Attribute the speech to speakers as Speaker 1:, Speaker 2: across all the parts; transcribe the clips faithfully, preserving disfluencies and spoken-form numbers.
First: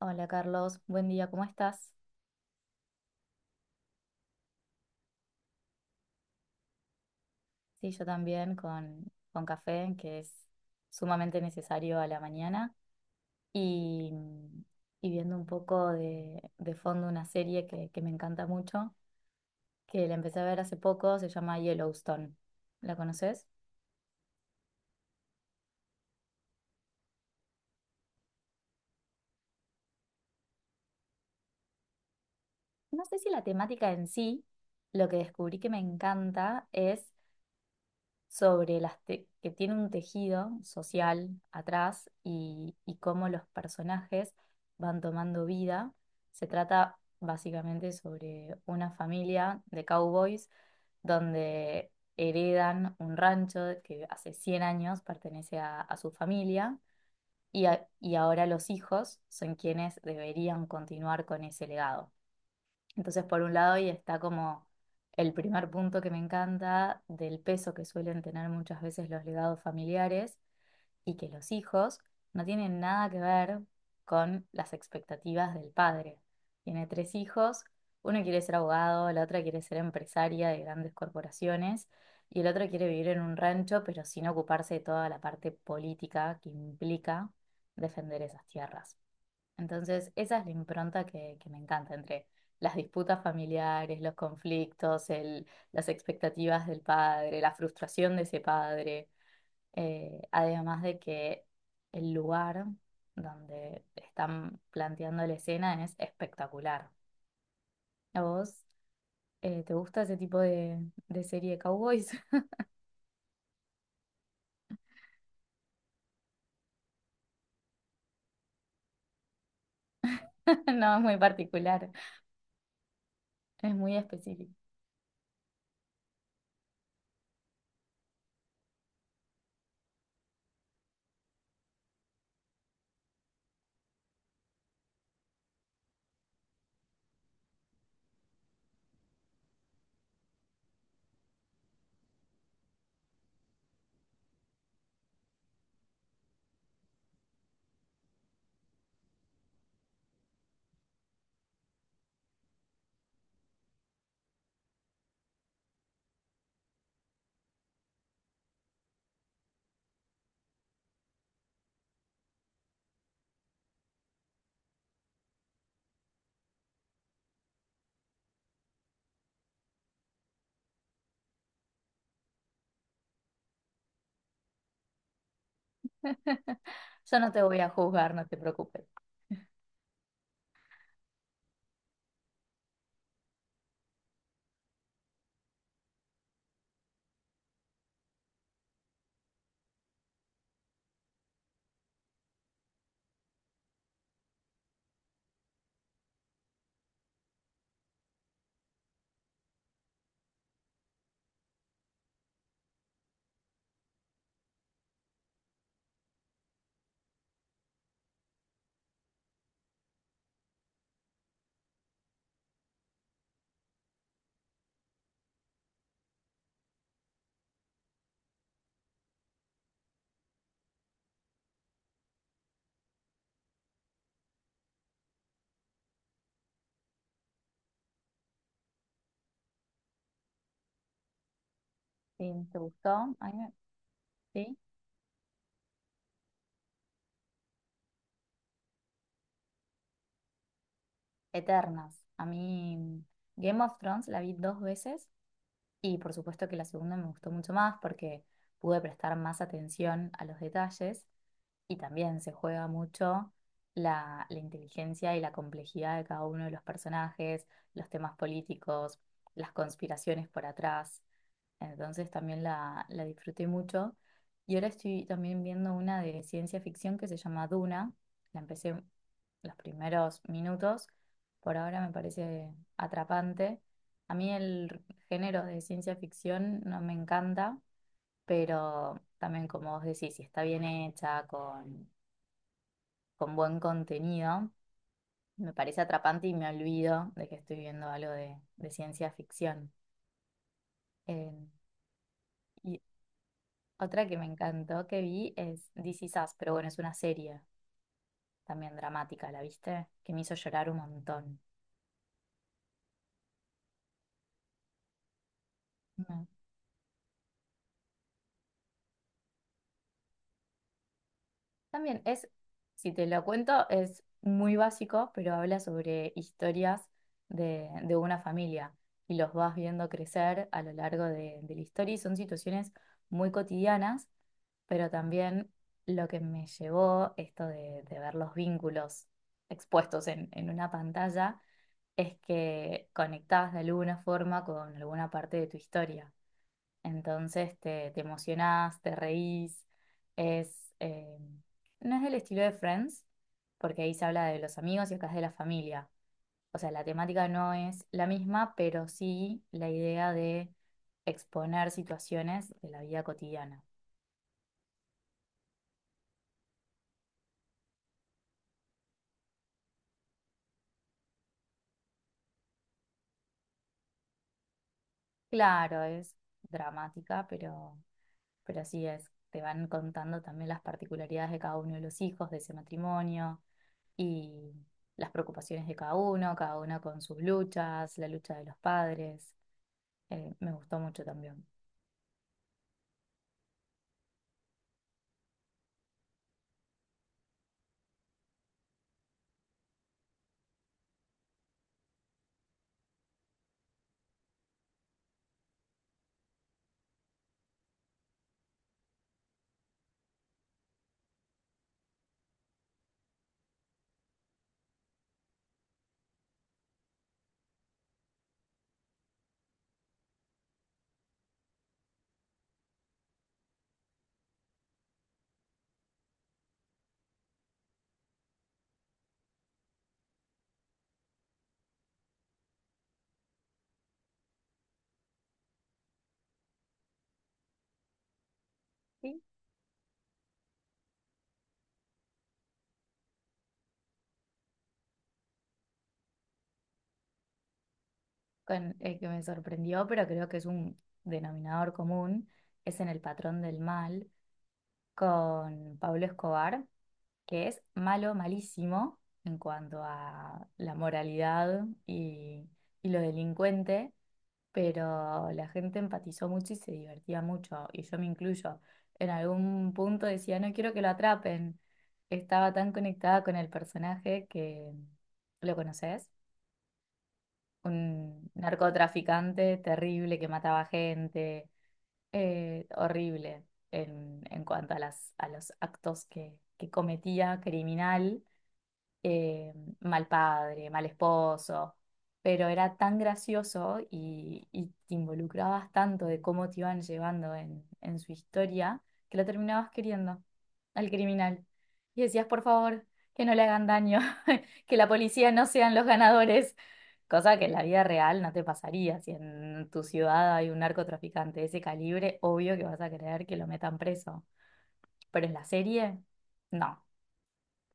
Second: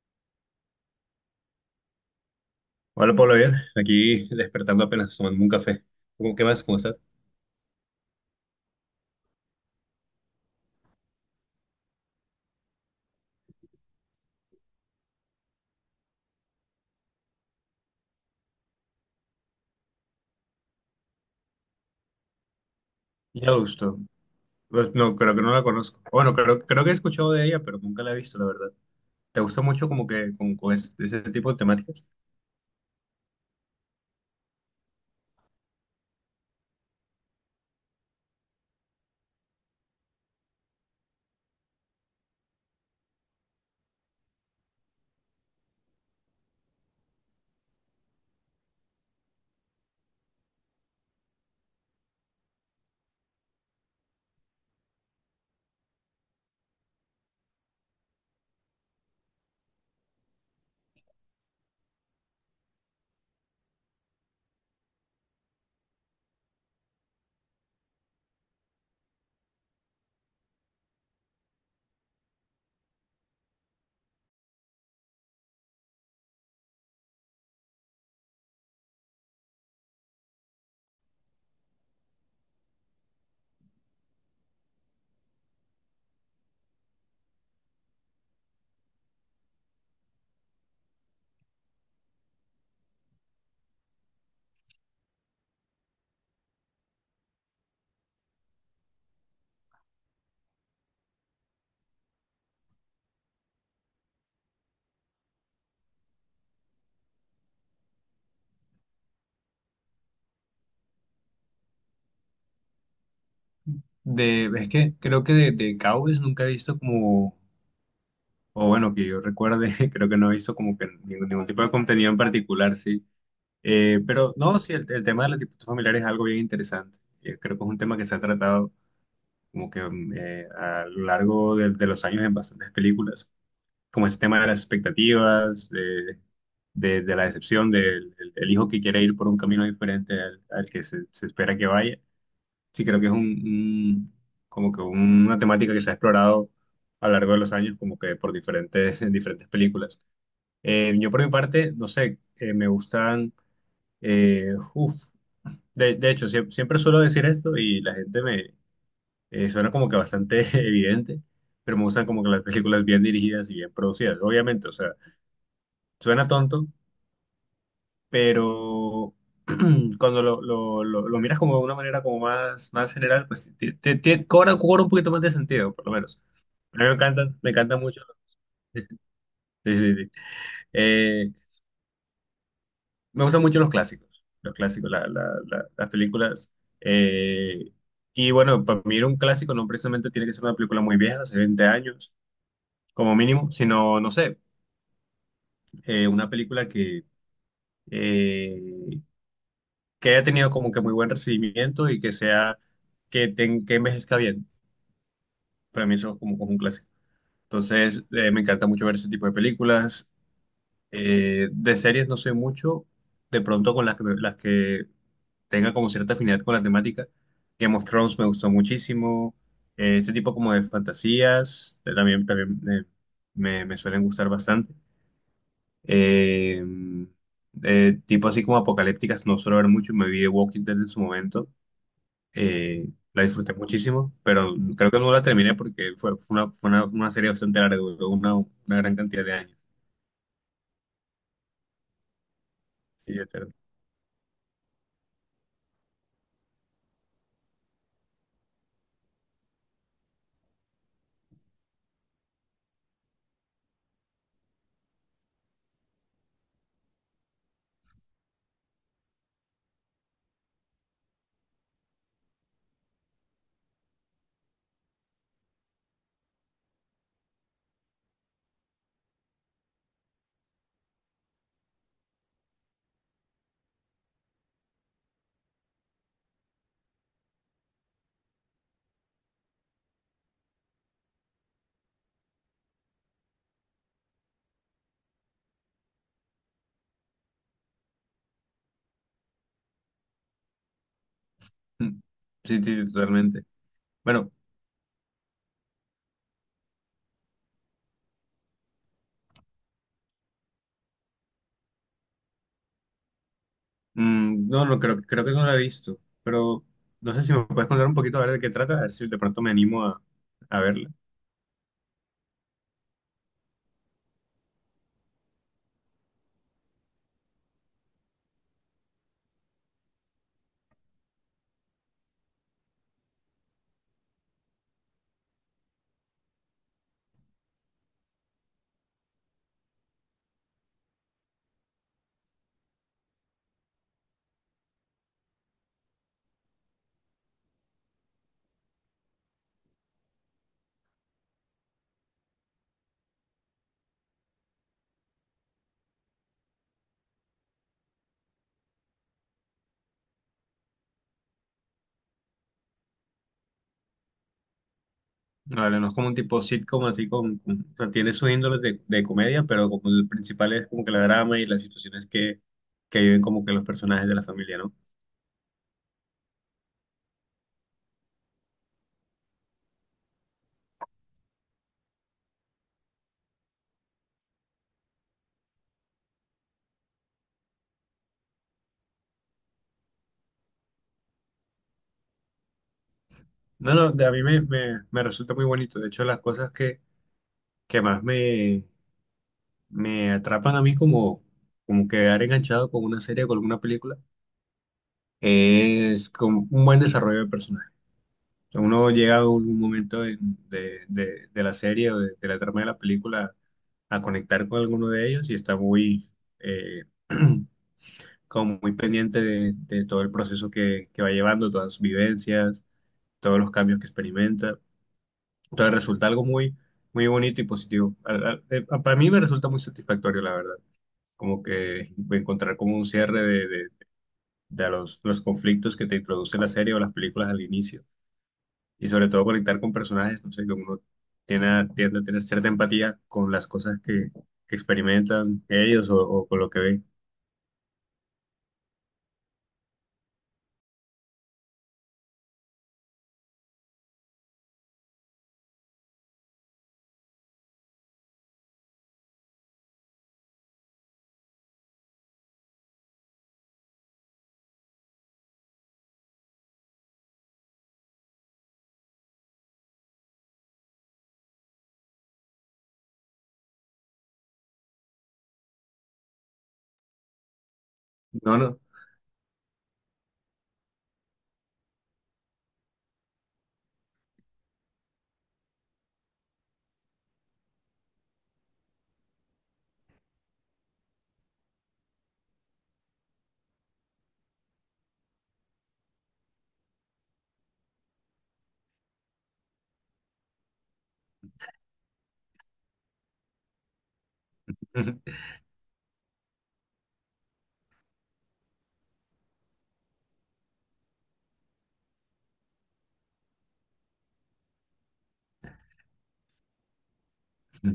Speaker 1: Hola Carlos, buen día, ¿cómo estás?
Speaker 2: Hola, Pablo, bien. Aquí despertando apenas tomando un café. ¿Cómo, qué más? ¿Cómo estás?
Speaker 1: Sí, yo también con, con café, que es sumamente necesario a la mañana, y, y viendo un poco de, de fondo una serie que, que me encanta mucho, que la empecé a ver hace poco, se llama Yellowstone. ¿La conoces?
Speaker 2: Ya, gusto. Pues, no, creo que no la conozco. Bueno, creo, creo que he escuchado de ella, pero nunca la he visto, la verdad. ¿Te gusta mucho como que con, con es- ese, tipo de temáticas?
Speaker 1: No sé si la temática en sí, lo que descubrí que me encanta es sobre las te- que tiene un tejido social atrás y, y cómo los personajes van tomando vida. Se trata básicamente sobre una familia de cowboys donde heredan un rancho que hace cien años pertenece a, a su familia y, a- y ahora los hijos son quienes deberían continuar con ese legado. Entonces, por un lado, ahí está como el primer punto que me encanta del peso que suelen tener muchas veces los legados familiares y que los hijos no tienen nada que ver con las expectativas del padre. Tiene tres hijos, uno quiere ser abogado, la otra quiere ser empresaria de grandes corporaciones y el otro quiere vivir en un rancho, pero sin ocuparse de toda la parte política que implica defender esas tierras. Entonces, esa es la impronta que, que me encanta entre las disputas familiares, los conflictos, el- las expectativas del padre, la frustración de ese padre, eh, además de que el lugar donde están planteando la escena es espectacular. ¿A vos eh, te gusta ese tipo de, de serie de cowboys?
Speaker 2: De, es que creo que de, de cowboys nunca he visto como, o bueno, que yo recuerde, creo que no he visto como que
Speaker 1: No, es muy
Speaker 2: ningún, ningún tipo de
Speaker 1: particular,
Speaker 2: contenido en particular, sí.
Speaker 1: es muy
Speaker 2: Eh, pero
Speaker 1: específico.
Speaker 2: no, sí, el, el tema de los tipos familiares es algo bien interesante. Eh, creo que es un tema que se ha tratado como que mm, eh, a lo largo de, de los años en bastantes películas, como ese tema de las expectativas, de, de, de la decepción del el- el hijo que quiere ir por un camino diferente al, al que se, se espera que vaya. Sí, creo que es un, un- como que una temática que se ha explorado a lo largo de los años, como que por diferentes, en diferentes películas. Eh, yo por mi parte, no sé, eh, me gustan, eh, uf, de, de hecho, sie- siempre suelo decir esto y la gente eh, suena como que bastante evidente, pero me gustan como que las películas bien dirigidas y bien producidas. Obviamente, o sea, suena tonto, pero cuando lo, lo, lo, lo miras como de una manera como más, más general, pues te te ti- cobra, cobra un poquito más de sentido, por lo menos. A mí me
Speaker 1: Yo no
Speaker 2: encantan,
Speaker 1: te
Speaker 2: me
Speaker 1: voy a
Speaker 2: encantan mucho.
Speaker 1: juzgar, no te preocupes.
Speaker 2: Sí, sí, sí. Eh, me gustan mucho los clásicos, los clásicos, la- la- la- las películas. eh, y bueno, para mí un clásico no precisamente tiene que ser una película muy vieja, hace veinte años como mínimo, sino, no sé, eh, una película que, eh, que haya tenido como que muy buen recibimiento y que sea, que, ten- que envejezca bien. Para mí eso es como, como un clásico. Entonces, eh, me encanta mucho ver ese tipo de películas. Eh, de series no soy mucho, de pronto con las que, las que tenga como cierta afinidad con la temática. Game of Thrones me gustó muchísimo. Eh, este tipo como de fantasías eh, también, también eh, me, me suelen gustar bastante. Eh, eh, tipo así como apocalípticas, no suelo ver mucho. Me vi The Walking Dead en su momento.
Speaker 1: Sí, ¿te gustó?
Speaker 2: eh, la
Speaker 1: A mí me-
Speaker 2: disfruté muchísimo, pero
Speaker 1: Sí.
Speaker 2: creo que no la terminé porque fue, fue una, fue una, una serie bastante larga, duró una, una gran cantidad de años.
Speaker 1: Eternas. A mí
Speaker 2: Sí, etcétera.
Speaker 1: Game of Thrones la vi dos veces y por supuesto que la segunda me gustó mucho más porque pude prestar más atención a los detalles y también se juega mucho la, la inteligencia y la complejidad de cada uno de los personajes, los temas políticos, las conspiraciones por atrás. Entonces también la, la disfruté mucho. Y ahora estoy también viendo una de ciencia ficción que se llama Duna. La empecé los primeros minutos. Por ahora me parece atrapante. A mí el género de ciencia ficción no me encanta, pero también como vos decís, si está bien hecha, con, con buen contenido, me parece atrapante y me olvido de que estoy viendo algo de, de ciencia ficción. Eh,
Speaker 2: Mm. Sí, sí,
Speaker 1: y
Speaker 2: sí, totalmente.
Speaker 1: otra que me
Speaker 2: Bueno,
Speaker 1: encantó que vi es This Is Us, pero bueno, es una serie también dramática, ¿la viste? Que me hizo llorar un montón.
Speaker 2: mm, no, no creo, creo que no la he visto,
Speaker 1: Mm.
Speaker 2: pero no sé si me puedes contar un poquito a ver de qué trata, a ver si de pronto me animo a, a verla.
Speaker 1: También es, si te lo cuento, es muy básico, pero habla sobre historias de, de una familia y los vas viendo crecer a lo largo de, de la historia y son situaciones muy cotidianas, pero también lo que me llevó esto de, de ver los vínculos expuestos en en una pantalla es que conectás de alguna forma con alguna parte de tu historia. Entonces te, te emocionás, te reís. Es, eh, no es del estilo de Friends, porque ahí se habla de los amigos y acá es de la familia. O sea, la temática no es la misma, pero sí la idea de exponer situaciones de la vida cotidiana.
Speaker 2: Vale, no es como un tipo sitcom, así con, con- o sea, tiene sus índoles de, de comedia, pero como el principal es como que la drama y las situaciones que, que viven como que los personajes de la familia, ¿no?
Speaker 1: Claro, es dramática, pero Pero así es, te van contando también las particularidades de cada uno de los hijos de ese matrimonio y las preocupaciones de cada uno, cada uno con sus luchas, la lucha de los padres. Eh, me gustó mucho también.
Speaker 2: No, no, de- a mí me, me, me resulta muy bonito. De hecho, las cosas que, que más me, me atrapan a mí como, como quedar enganchado con una serie o con alguna película es con un buen desarrollo de personajes. O sea, uno llega a un momento en- de, de- de la serie o de, de la trama de la película a conectar con alguno de ellos y está muy, eh, como muy pendiente de, de todo el proceso que, que va llevando, todas sus vivencias, todos los cambios que experimenta. Entonces resulta algo muy, muy bonito y positivo. Al- al- eh, Para mí me resulta muy satisfactorio, la verdad. Como que encontrar como un cierre de, de- de los, los conflictos que te introduce la serie o las películas al inicio. Y sobre
Speaker 1: Y
Speaker 2: todo conectar con personajes, no sé, que uno tiene, a- tiende a tener cierta empatía con las cosas que, que experimentan ellos o, o con lo que ven.
Speaker 1: con el que me sorprendió, pero creo que es un denominador común, es en El patrón del mal con Pablo Escobar, que es malo, malísimo en cuanto a la moralidad y, y lo delincuente, pero la gente empatizó mucho y se divertía mucho, y yo me incluyo. En algún punto decía, no quiero que lo atrapen. Estaba tan conectada con el personaje que, ¿lo conoces? Un
Speaker 2: No, no.
Speaker 1: narcotraficante terrible que mataba gente, eh, horrible en, en cuanto a las, a los actos que, que cometía, criminal, eh, mal padre, mal esposo, pero era tan gracioso y, y te involucrabas tanto de cómo te iban llevando en, en su historia que lo terminabas queriendo al criminal. Y decías, por favor, que no le hagan daño, que la policía no sean los ganadores, cosa que en la vida real no te pasaría. Si en tu ciudad hay un narcotraficante de ese calibre, obvio que vas a querer que lo metan preso, pero en la serie, no,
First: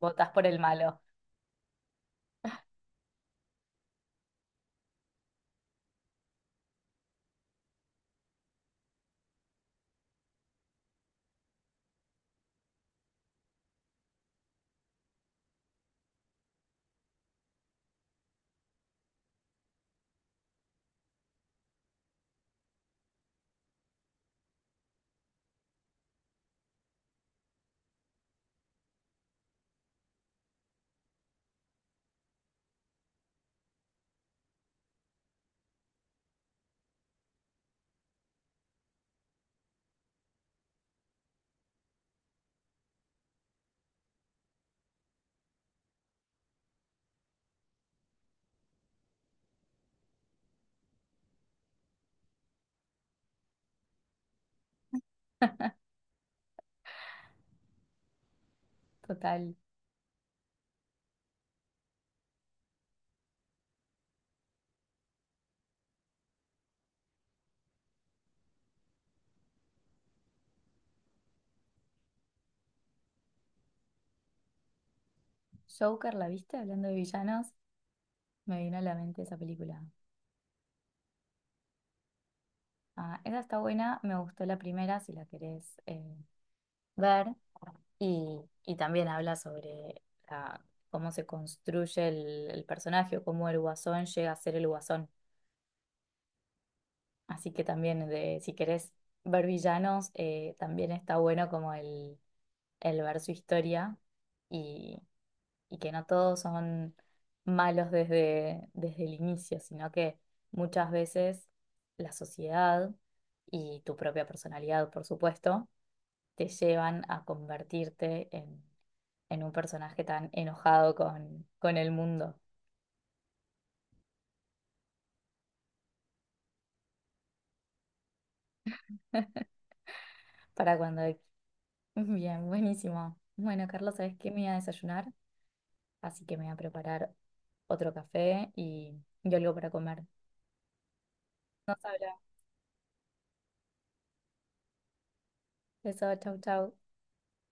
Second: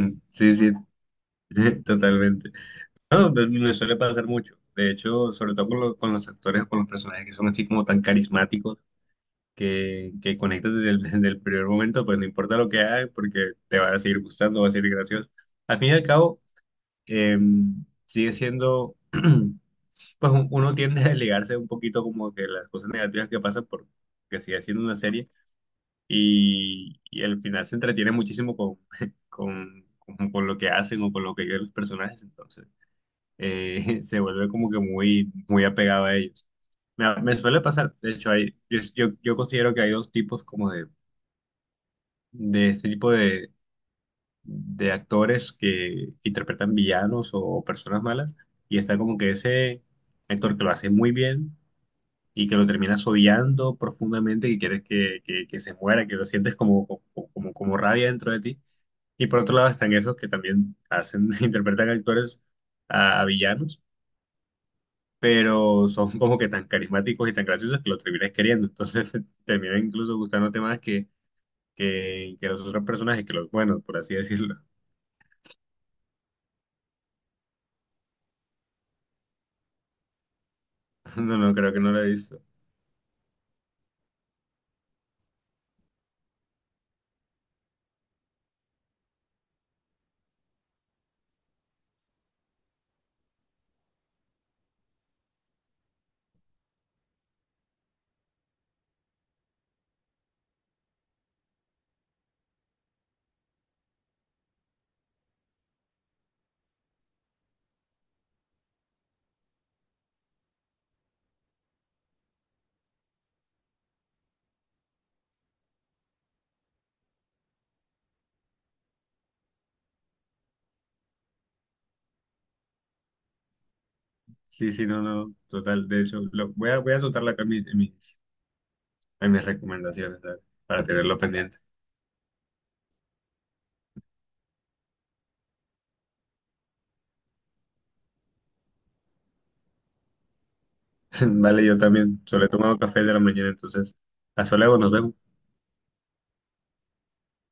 Speaker 1: votas por
Speaker 2: Sí,
Speaker 1: el
Speaker 2: sí,
Speaker 1: malo.
Speaker 2: totalmente. No, pues, me suele pasar mucho. De hecho, sobre todo con, lo- con los actores o con los personajes que son así como tan carismáticos que, que conectas desde el, desde el primer momento, pues no importa lo que hagas porque te va a seguir gustando, va a ser gracioso. Al fin y al cabo, em, sigue siendo pues un- uno tiende a desligarse un poquito como que las cosas negativas que pasan porque sigue siendo una serie y, y al final se entretiene muchísimo con, con, con, con lo que hacen o con lo que quieren los personajes, entonces eh, se vuelve como que muy, muy apegado a ellos. Me, me suele pasar, de hecho, hay, yo, yo, yo considero que hay dos tipos como de, de este tipo de, de actores que, que interpretan villanos o, personas malas y está como que ese actor que lo hace muy bien y que lo terminas odiando profundamente, que quieres que, que- que se muera, que lo sientes como, como, como, como rabia dentro de ti. Y por otro
Speaker 1: Total.
Speaker 2: lado están esos que también hacen, interpretan actores a, a villanos, pero son como que tan carismáticos y tan graciosos que lo terminas queriendo. Entonces te termina incluso gustándote más que, que, que los otros personajes, que los buenos, por así decirlo.
Speaker 1: Joker, ¿la viste? Hablando de villanos, me vino a la mente esa película.
Speaker 2: No, no, creo que no lo he visto.
Speaker 1: Ah, esa está buena, me gustó la primera, si la querés eh, ver. Y, y también habla sobre la- cómo se construye el, el personaje o cómo el guasón llega a ser el guasón. Así que también, de, si querés ver villanos, eh, también está bueno como el, el ver su historia y y que no todos son malos desde, desde el inicio, sino que muchas veces la sociedad y tu propia personalidad, por supuesto, te llevan a convertirte en, en un personaje tan enojado con, con el mundo.
Speaker 2: Sí, sí, no, no, total. De hecho, lo, voy a, voy a anotarlo acá en mis, en mis, en mis recomendaciones, ¿sabes?
Speaker 1: Para
Speaker 2: Para
Speaker 1: cuando...
Speaker 2: tenerlo pendiente.
Speaker 1: Bien, buenísimo. Bueno, Carlos, ¿sabes qué? Me voy a desayunar, así que me voy a preparar otro café y, y algo para comer.
Speaker 2: Vale, yo
Speaker 1: Nos habla.
Speaker 2: también. Solo he tomado café de la mañana, entonces. Hasta luego, nos vemos.
Speaker 1: Eso, chau, chau.